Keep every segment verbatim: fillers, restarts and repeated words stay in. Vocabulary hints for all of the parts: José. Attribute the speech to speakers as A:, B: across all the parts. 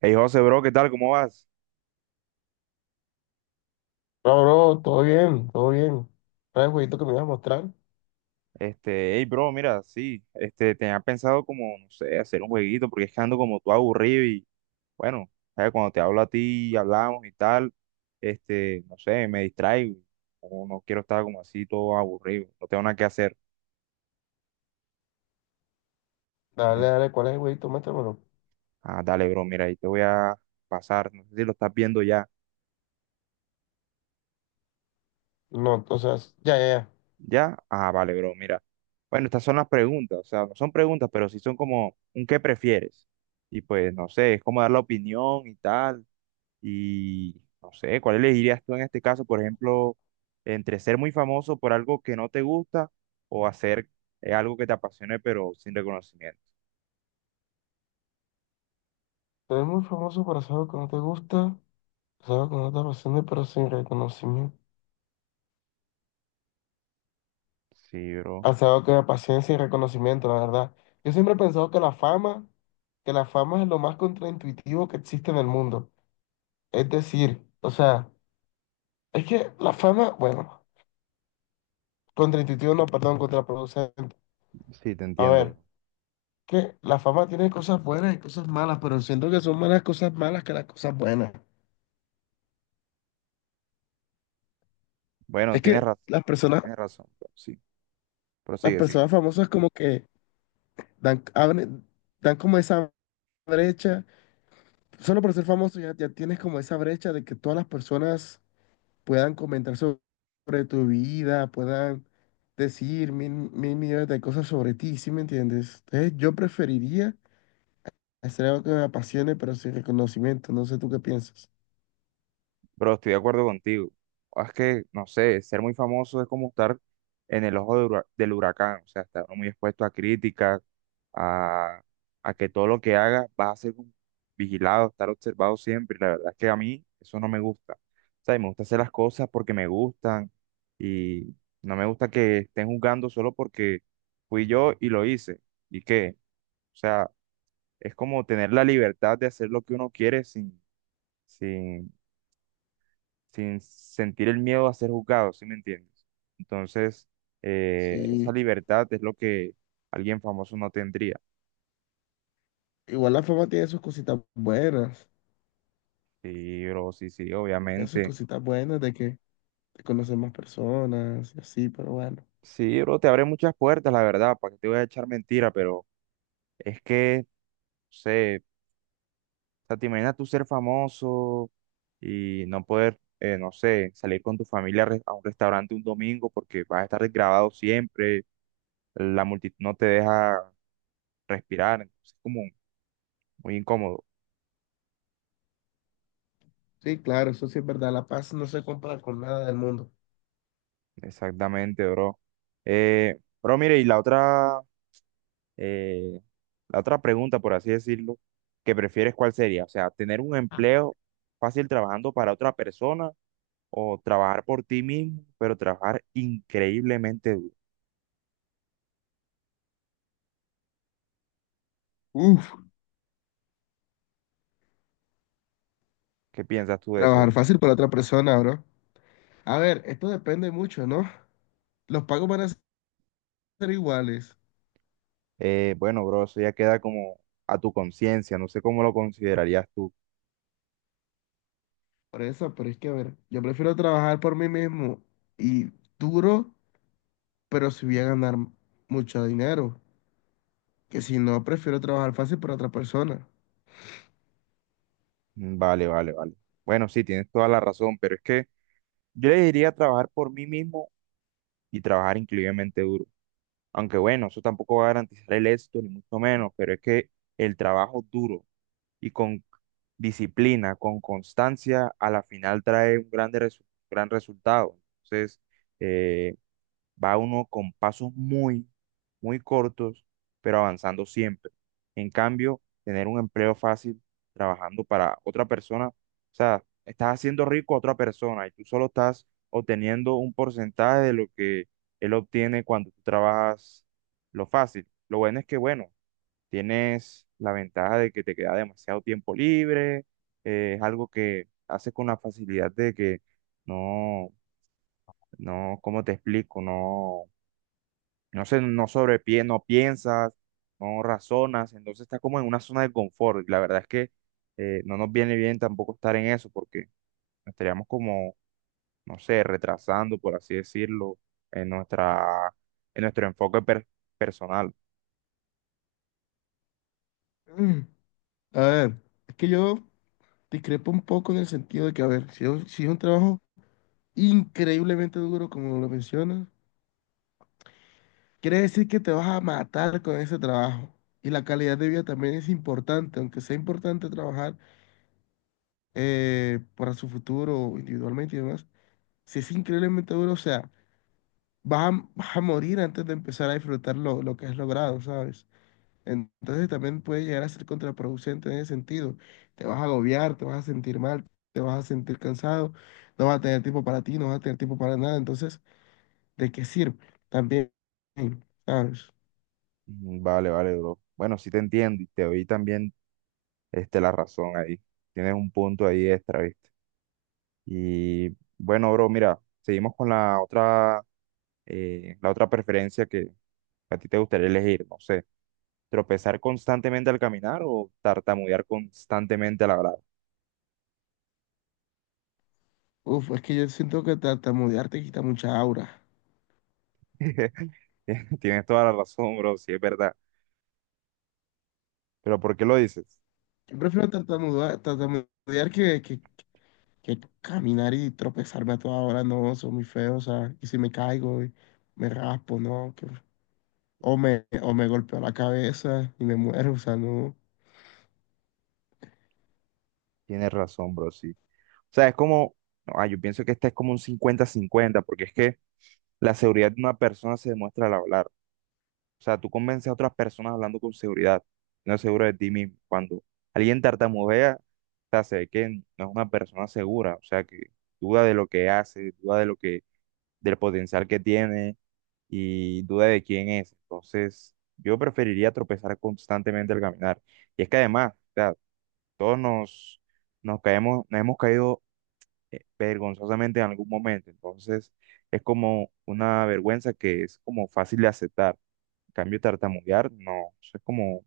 A: Hey José, bro, ¿qué tal? ¿Cómo vas?
B: No, bro, todo bien, todo bien. ¿Cuál es el jueguito que me ibas a mostrar?
A: Este, hey, bro, mira, sí, este, tenía pensado como, no sé, hacer un jueguito, porque es que ando como tú aburrido y, bueno, ¿sabes? Cuando te hablo a ti, hablamos y tal, este, no sé, me distraigo, o no no quiero estar como así todo aburrido, no tengo nada que hacer.
B: Dale,
A: Ent-
B: dale, ¿cuál es el jueguito? Muéstramelo.
A: ah, dale, bro, mira, ahí te voy a pasar, no sé si lo estás viendo ya,
B: No, o sea, ya, ya, ya.
A: ¿ya? Ah, vale, bro, mira. Bueno, estas son las preguntas, o sea, no son preguntas, pero sí son como un qué prefieres. Y pues, no sé, es como dar la opinión y tal. Y no sé, ¿cuál elegirías tú en este caso, por ejemplo, entre ser muy famoso por algo que no te gusta o hacer eh, algo que te apasione pero sin reconocimiento?
B: Tú eres muy famoso por hacer algo que no te gusta, hacer algo que no te apasiona, pero sin reconocimiento.
A: Sí, bro.
B: Hacer algo que me apasiona sin reconocimiento, la verdad. Yo siempre he pensado que la fama, que la fama es lo más contraintuitivo que existe en el mundo. Es decir, o sea, es que la fama, bueno, contraintuitivo no, perdón, contraproducente.
A: Sí, te
B: A
A: entiendo,
B: ver,
A: bro.
B: que la fama tiene cosas buenas y cosas malas, pero siento que son más las cosas malas que las cosas buenas.
A: Bueno,
B: Es
A: tienes
B: que
A: razón,
B: las personas,
A: tienes razón, bro. Sí,
B: Las
A: prosigue, sí.
B: personas famosas como que dan, abren- dan como esa brecha. Solo por ser famoso ya, ya tienes como esa brecha de que todas las personas puedan comentar so- sobre tu vida, puedan decir mil, mil millones de cosas sobre ti, ¿sí me entiendes? Entonces yo preferiría hacer algo que me apasione, pero sin reconocimiento. No sé tú qué piensas.
A: Bro, estoy de acuerdo contigo. Es que, no sé, ser muy famoso es como estar en el ojo de hura- del huracán, o sea, estar muy expuesto a críticas, a, a que todo lo que haga va a ser como vigilado, estar observado siempre. La verdad es que a mí eso no me gusta. O sea, y me gusta hacer las cosas porque me gustan y no me gusta que estén juzgando solo porque fui yo y lo hice. ¿Y qué? O sea, es como tener la libertad de hacer lo que uno quiere sin, sin sin sentir el miedo a ser juzgado, ¿sí me entiendes? Entonces, eh, esa
B: Sí.
A: libertad es lo que alguien famoso no tendría.
B: Igual la fama tiene sus cositas buenas,
A: Sí, bro, sí, sí,
B: tiene sus
A: obviamente.
B: cositas buenas de que te conocen más personas y así, pero bueno.
A: Sí, bro, te abre muchas puertas, la verdad, para que te voy a echar mentira, pero es que, no sé, o sea, te imaginas tú ser famoso y no poder, eh, no sé, salir con tu familia a re- a un restaurante un domingo porque vas a estar grabado siempre, la multitud no te deja respirar, entonces es como muy incómodo.
B: Sí, claro, eso sí es verdad, la paz no se compra con nada del mundo.
A: Exactamente, bro. Eh, bro, mire, y la otra, eh, la otra pregunta, por así decirlo, que prefieres, ¿cuál sería? O sea, tener un empleo fácil trabajando para otra persona o trabajar por ti mismo, pero trabajar increíblemente duro.
B: Uf,
A: ¿Qué piensas tú de eso,
B: trabajar
A: bro?
B: fácil para otra persona, bro. A ver, esto depende mucho, ¿no? Los pagos van a ser iguales,
A: Eh, bueno, bro, eso ya queda como a tu conciencia, no sé cómo lo considerarías tú.
B: por eso, pero es que, a ver, yo prefiero trabajar por mí mismo y duro, pero si voy a ganar mucho dinero, que si no, prefiero trabajar fácil para otra persona.
A: Mm, vale, vale, vale. Bueno, sí, tienes toda la razón, pero es que yo le diría trabajar por mí mismo y trabajar increíblemente duro. Aunque bueno, eso tampoco va a garantizar el éxito, ni mucho menos, pero es que el trabajo duro y con disciplina, con constancia, a la final trae un grande resu- gran resultado. Entonces, eh, Va uno con pasos muy, muy cortos, pero avanzando siempre. En cambio, tener un empleo fácil trabajando para otra persona, o sea, estás haciendo rico a otra persona y tú solo estás obteniendo un porcentaje de lo que él obtiene cuando tú trabajas lo fácil. Lo bueno es que, bueno, tienes la ventaja de que te queda demasiado tiempo libre, eh, es algo que haces con la facilidad de que no, no, ¿cómo te explico? No. No sé, no sobrepiensas, no piensas, no razonas, entonces estás como en una zona de confort. y La verdad es que eh, no nos viene bien tampoco estar en eso porque nos estaríamos como, no sé, retrasando, por así decirlo, en nuestra, en nuestro enfoque per- personal.
B: Mm, a ver, es que yo... Discrepo un poco en el sentido de que, a ver, si es, si es un trabajo increíblemente duro, como lo mencionas, quiere decir que te vas a matar con ese trabajo. Y la calidad de vida también es importante, aunque sea importante trabajar eh, para su futuro individualmente y demás. Si es increíblemente duro, o sea, vas a, vas a morir antes de empezar a disfrutar lo, lo que has logrado, ¿sabes? Entonces también puede llegar a ser contraproducente en ese sentido. Te vas a agobiar, te vas a sentir mal, te vas a sentir cansado, no vas a tener tiempo para ti, no vas a tener tiempo para nada. Entonces, ¿de qué sirve? También, ¿sabes?
A: Mm, vale, vale, bro. Bueno, sí te entiendo y te doy también este, la razón ahí. Tienes un punto ahí extra, ¿viste? Y bueno, bro, mira, seguimos con la otra, eh, la otra preferencia que a ti te gustaría elegir, no sé. Tropezar constantemente al caminar o tartamudear constantemente al hablar.
B: Uf, es que yo siento que tartamudear te quita mucha aura.
A: Tienes toda la razón, bro, sí, es verdad. Pero ¿por qué lo dices?
B: Yo prefiero tartamudea- tartamudear que, que, que caminar y tropezarme a toda hora. No, soy muy feo, o sea, y si me caigo y me raspo, ¿no? que- o me, o me golpeo la cabeza y me muero, o sea, no.
A: Tienes razón, bro, sí. O sea, es como, no, ah, yo pienso que este es como un cincuenta cincuenta porque es que la seguridad de una persona se demuestra al hablar. O sea, tú convences a otras personas hablando con seguridad, no es seguro de ti mismo. Cuando alguien tartamudea, o sea, se ve que no es una persona segura, o sea, que duda de lo que hace, duda de lo que, del potencial que tiene y duda de quién es. Entonces, yo preferiría tropezar constantemente al caminar. Y es que además, o sea, todos nos, nos caemos, nos hemos caído eh, vergonzosamente en algún momento. Entonces, es como una vergüenza que es como fácil de aceptar. En cambio, tartamudear, no, eso es como,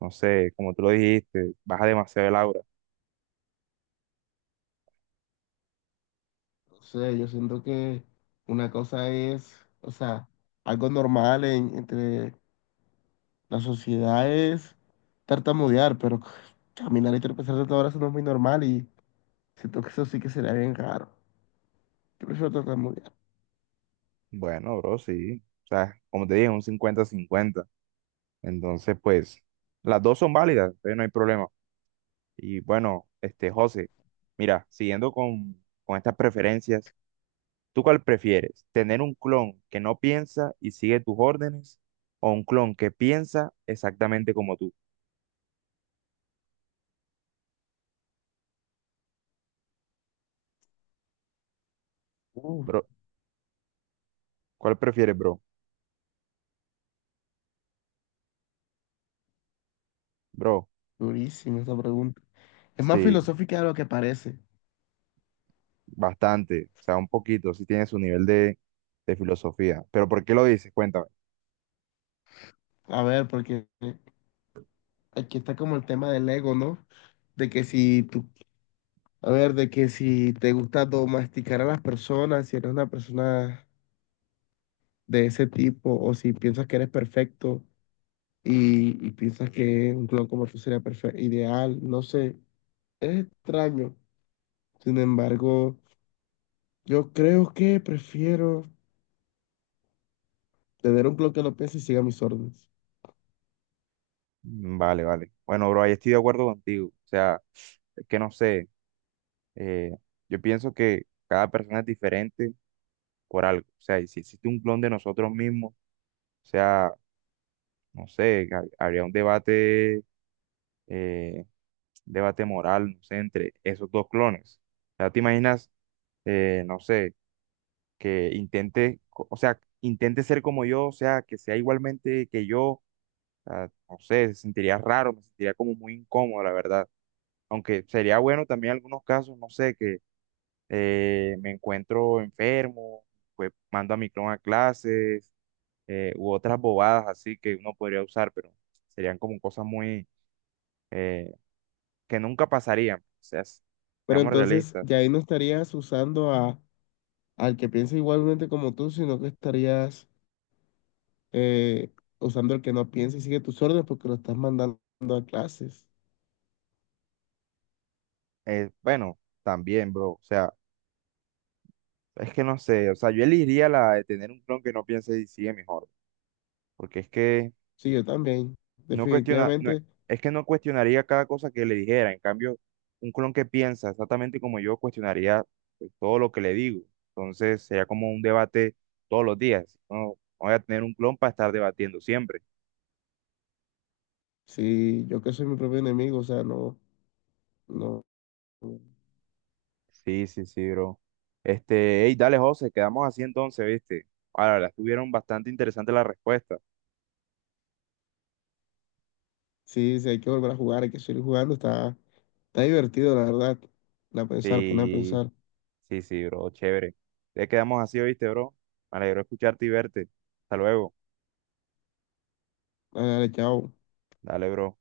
A: no sé, como tú lo dijiste, baja demasiado el aura.
B: No sé, yo siento que una cosa es, o sea, algo normal en- entre las sociedades tartamudear, pero caminar y tropezar de todas horas no es muy normal, y siento que eso sí que sería bien raro. Yo prefiero tartamudear.
A: Bueno, bro, sí. O sea, como te dije, un cincuenta-cincuenta. Entonces, pues, las dos son válidas, entonces no hay problema. Y bueno, este José, mira, siguiendo con, con estas preferencias, ¿tú cuál prefieres? ¿Tener un clon que no piensa y sigue tus órdenes o un clon que piensa exactamente como tú?
B: Uh,
A: Bro, ¿cuál prefieres, bro? Bro,
B: durísima esa pregunta. Es más
A: sí,
B: filosófica de lo que parece.
A: bastante, o sea, un poquito, sí tiene su nivel de, de filosofía. Pero ¿por qué lo dices? Cuéntame.
B: A ver, porque aquí está como el tema del ego, ¿no? De que si tú, a ver, de que si te gusta domesticar a las personas, si eres una persona de ese tipo, o si piensas que eres perfecto y, y piensas que un clon como tú sería perfe- ideal, no sé, es extraño. Sin embargo, yo creo que prefiero tener un clon que no piense y siga mis órdenes.
A: Mm, vale, vale. Bueno, bro, ahí estoy de acuerdo contigo. O sea, es que no sé, eh, yo pienso que cada persona es diferente por algo. O sea, y si existe un clon de nosotros mismos, o sea, no sé, ha- habría un debate, eh, debate moral, no sé, entre esos dos clones. O sea, te imaginas, eh, no sé, que intente, co- o sea, intente ser como yo, o sea, que sea igualmente que yo, o sea, no sé, se sentiría raro, me sentiría como muy incómodo, la verdad. Aunque sería bueno también en algunos casos, no sé, que eh, me encuentro enfermo, pues mando a mi clon a clases eh, u otras bobadas así que uno podría usar, pero serían como cosas muy eh, que nunca pasarían. O sea, s-
B: Pero
A: seamos
B: entonces
A: realistas.
B: ya ahí no estarías usando a, al que piensa igualmente como tú, sino que estarías eh, usando al que no piensa y sigue tus órdenes porque lo estás mandando a clases.
A: Eh, bueno, también, bro. O sea, es que no sé. O sea, yo elegiría la de tener un clon que no piense y sigue mejor. Porque es que
B: Sí, yo también.
A: no cuestiona, no,
B: Definitivamente,
A: es que no cuestionaría cada cosa que le dijera. En cambio, un clon que piensa exactamente como yo cuestionaría pues, todo lo que le digo. Entonces sería como un debate todos los días. No, no voy a tener un clon para estar debatiendo siempre.
B: sí, yo que soy mi propio enemigo, o sea, no, no.
A: Sí, sí, sí, bro. Este, hey, dale, José, quedamos así entonces, ¿viste? Ahora, las tuvieron bastante interesantes las respuestas.
B: Sí, sí, hay que volver a jugar, hay que seguir jugando. Está, está divertido, la verdad. La pensar, poner a
A: Sí,
B: pensar.
A: sí, sí, bro, chévere. Ya quedamos así, ¿viste, bro? Me alegro escucharte y verte. Hasta luego.
B: Dale, dale, chao.
A: Dale, bro.